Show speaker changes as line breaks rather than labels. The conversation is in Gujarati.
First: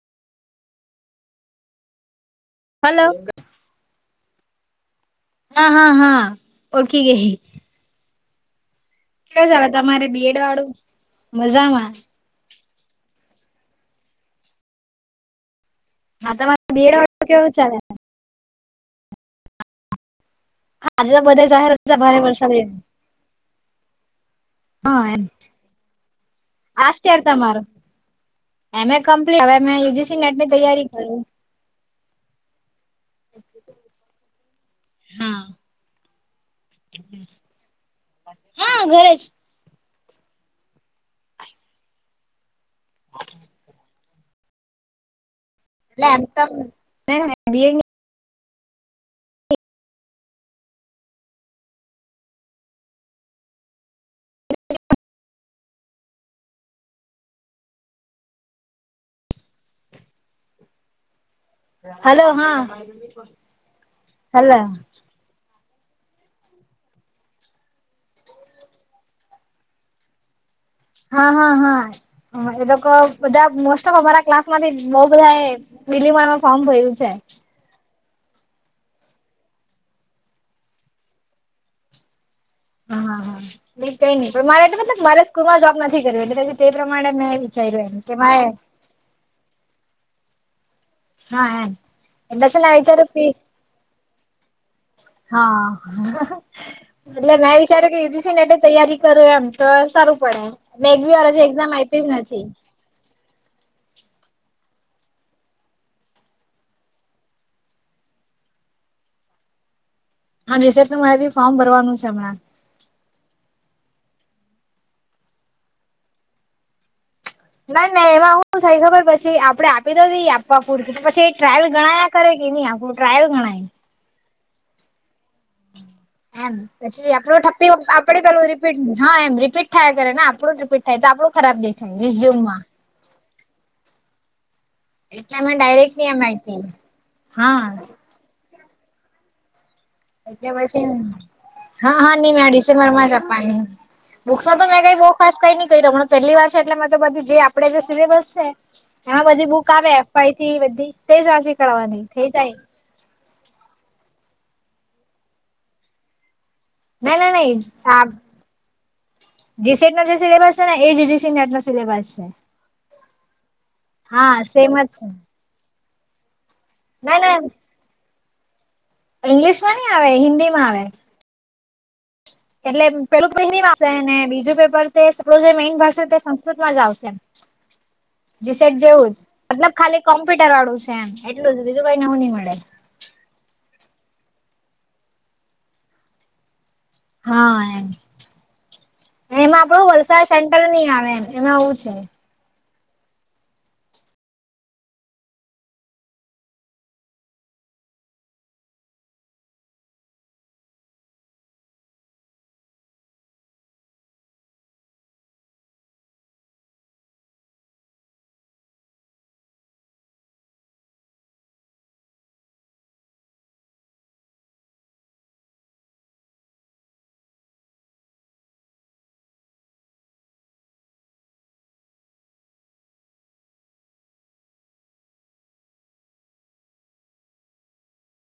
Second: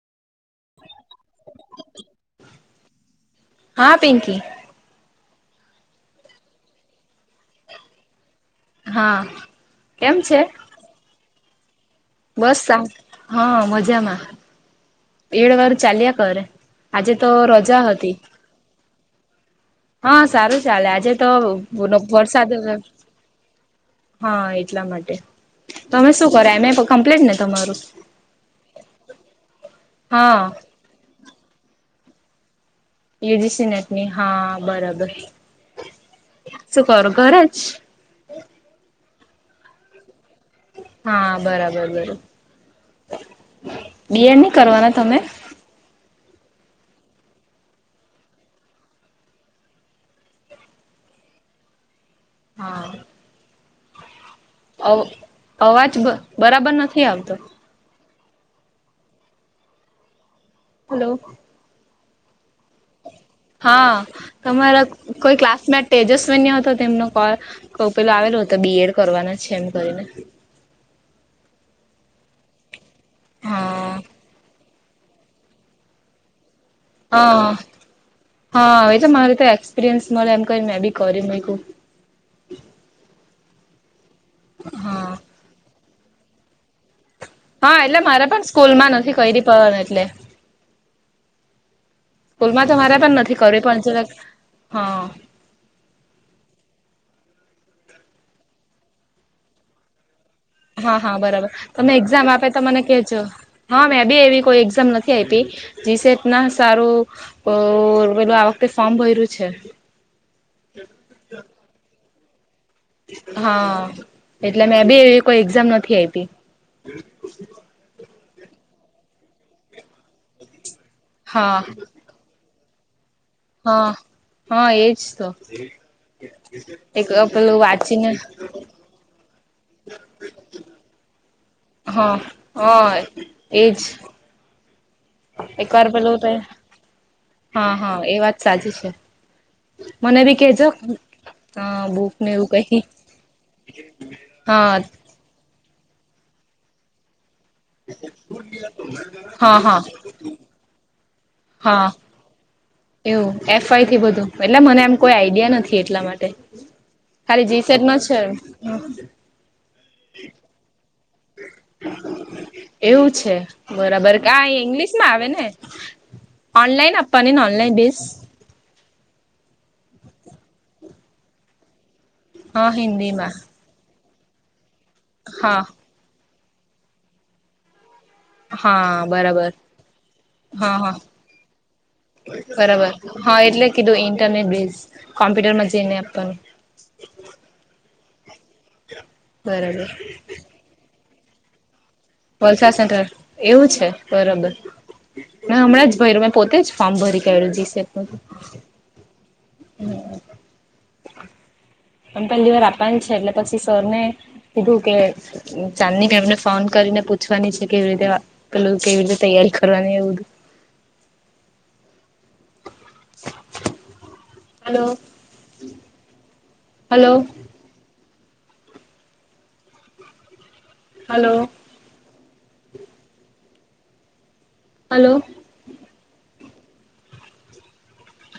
[inaudible]
હલો
હા પિંકી
હા હા હા ઓળકી ગહિ
હા
કે જાલા તમારે
કેમ
બી
છે
એડ વાળું? મજામા
બસ, હા મજામાં. એડ વાર ચાલ્યા
હા
કરે,
તમારે બીએડ
આજે
વાળું
તો
કેવું ચાલે
રજા હતી. હા સારું ચાલે, આજે તો
બધા જાહેર
ઓનો
રજા ભારે
વરસાદ હતે હા એ એટલા
હા
માટે,
એમ
તમે શું કરો એમે
લાસ્ટ યર
કમ્પ્લેટ ને તમારું?
એમ એ કમ્પ્લીટ, હવે મે ઈ જી સી નેટ
હા
ની તૈયારી કરુ.
ઈ જી સી નેટ ની હા બરાબર,
હા
શું કરો ઘરેજ
હા ઘરેજ
હા બરાબર બરો, બી એડ નહી કરવાના તમે?
લે આમ તો એમ નાહા બી એડ
હા અવ અવાજ બરાબર નથી આવતો.
[inaudible]
હલો
હલો હા
હા
હલો
તમારા કોઈ ક્લાસમેટ તેજસ્વન હતો તેમનો કોલ કો પેલો આવેલો હતો, બી એડ કરવાના છે, એમ કરીને.
હા હા હા એ તો કવ બધા મોસ્ટ ઓફ
હા
અમારા ક્લાસમાંથી બહુ બધા એ બલીમણમાં ફર્મ ભર્યું છે
હ હા એતો મારેતો એક્સપિરિયન્સ મળે એમ કરી મેં બી કરી મૂક્યું
હ હા નઈ કઈ નઈ પણ મારે મતલબ
હા
મારે સ્કૂલ માં જોબ નથી કરવી, એટલે તે પ્રમાણે મેં
હા
વિચાર્યું
એટલે
એમ કે
મારે પણ સ્કૂલ માં નથી કઈરિ પ એટલે
હા એમ એટલે છે
સ્કૂલમાં
ને
તો મારે
વિચાર્યું
પણ
કે
નથી કરવી, પણ જરાક હા
હા [unintelligible] એટલે મેં વિચાર્યું કે ઇઝી છે એટલે તૈયારી કરું એમતો સારું પડે. મેં
હા
એક બી
હા
વાર હજી
બરાબર,
એક્ઝામ
તમે
આપી જ
એક્ઝામ
નથી
આપે તો મને કેજો, હા મેં બી એવી કોઈ એક્ઝામ નથી આપી. જીસેત સારું ઓર પેલું આ વખતે ફોર્મ ભર્યું છે.
હા રીસેટ નુ મારે બી ફોર્મ ભરવાનું છે હમણાં.
હા, એટલે મેં બી એવી રીતે કોઈ એક્ઝામ નથી આઈપી.
નાઇ નઈ એમાં હું થઈ ખબર પછી આપડે આપી તો દઈએ આપવા પૂરતી પછી એ
હા
ટ્રાયલ ગણા કરે કે નઈ, આપણું ટ્રાયલ ગણાય.
હ હા એજ તો.
એમ
એક
પછી આપડું
પેલું
ઠપી
વાંચીને
આપડે પેલું રીપીટ હા એમ રીપીટ થાય કરે ને આપણું જ રીપીટ થાય તો આપણું ખરાબ દેખાય રિઝ્યુમમાં
હોયે એજ
એટલે અમે
એક વાર
ડાયરેક્ટ ની એમ
પેલુંતે,
આપી
હા હા એ વાત સાચી છે. મને બી
એટલે
કેજો
પછી, હા
બુક
હા
ને
ની મે
એવું કઈ
ડિસેમ્બર માં જ આપવાની. બુક્સ તો
હા
મેં કઈ બુક ખ કઈ નઈ કરી રહ્યો પેલી વાર છે એટલે તો બધી જે આપડે જે સિલેબસ છે, એમાં બધી
હા
બુક
હા
આવે થી બધી તે જ વાસી
હા
કરવાની થ જાય
એવું એફઆઈ થી બધું એટલે મને એમ કોઈ આઈડિયા નથી એટલા માટે
ના
ખાલી જીસેટ નો છે.
જીસીટ નો જે સિલેબસ છે ને એ જ જસીનર નો સિલેબસ છે.
એવું છે બરાબર
હા
કા
સેમ જ
ઇંગ્લિશ
છે
માં આવે ને ઓનલાઈન
ના
આપવાની ને ઓનલાઈન બેસ
ઇંગ્લિશ માં નઈ આવે હિન્દી માં આવે
હા
એટલે
હિન્દીમાં
પેલું [inaudible] વા ને બીજું પેપર
હા
મેન ભ [unintelligible] જ આવશેમ જીસેટ
હા
જેવું જ
બરાબર
મતલબ ખાલી કોમ્પ્યુટર
હા
વાળું છે,
હા
એમ એટલું જ બીજું કઈ નવું નહી, મળે
બરાબર હા એટલે કીધું ઇન્ટરનેટ બેઝ કોમ્પ્યુટર માં જઈ નને આપવાનુ
હા એમ એમ
બરાબર
આપડું વલસાડ સેન્ટ્રલ નની આવે એમ એમાં આવું છે.
વલસા સેન્ટર એવું છે, બરાબર હમણાં જ મારું મેં પોતે જ ફોર્મ ભરી કેલું જઈશે એલ [unintelligible] પણ પેલી વાર આપવાની છે, એટલે પછી સર ને કીધું કે ચાંદી કે અમને ફોન કરીને પૂછવાની છે, કેવી રીતે પેલું કેવી રીતે તૈયારી કરવાની એવ બધુ [inaudible] હલો હલો. હલો. હલો.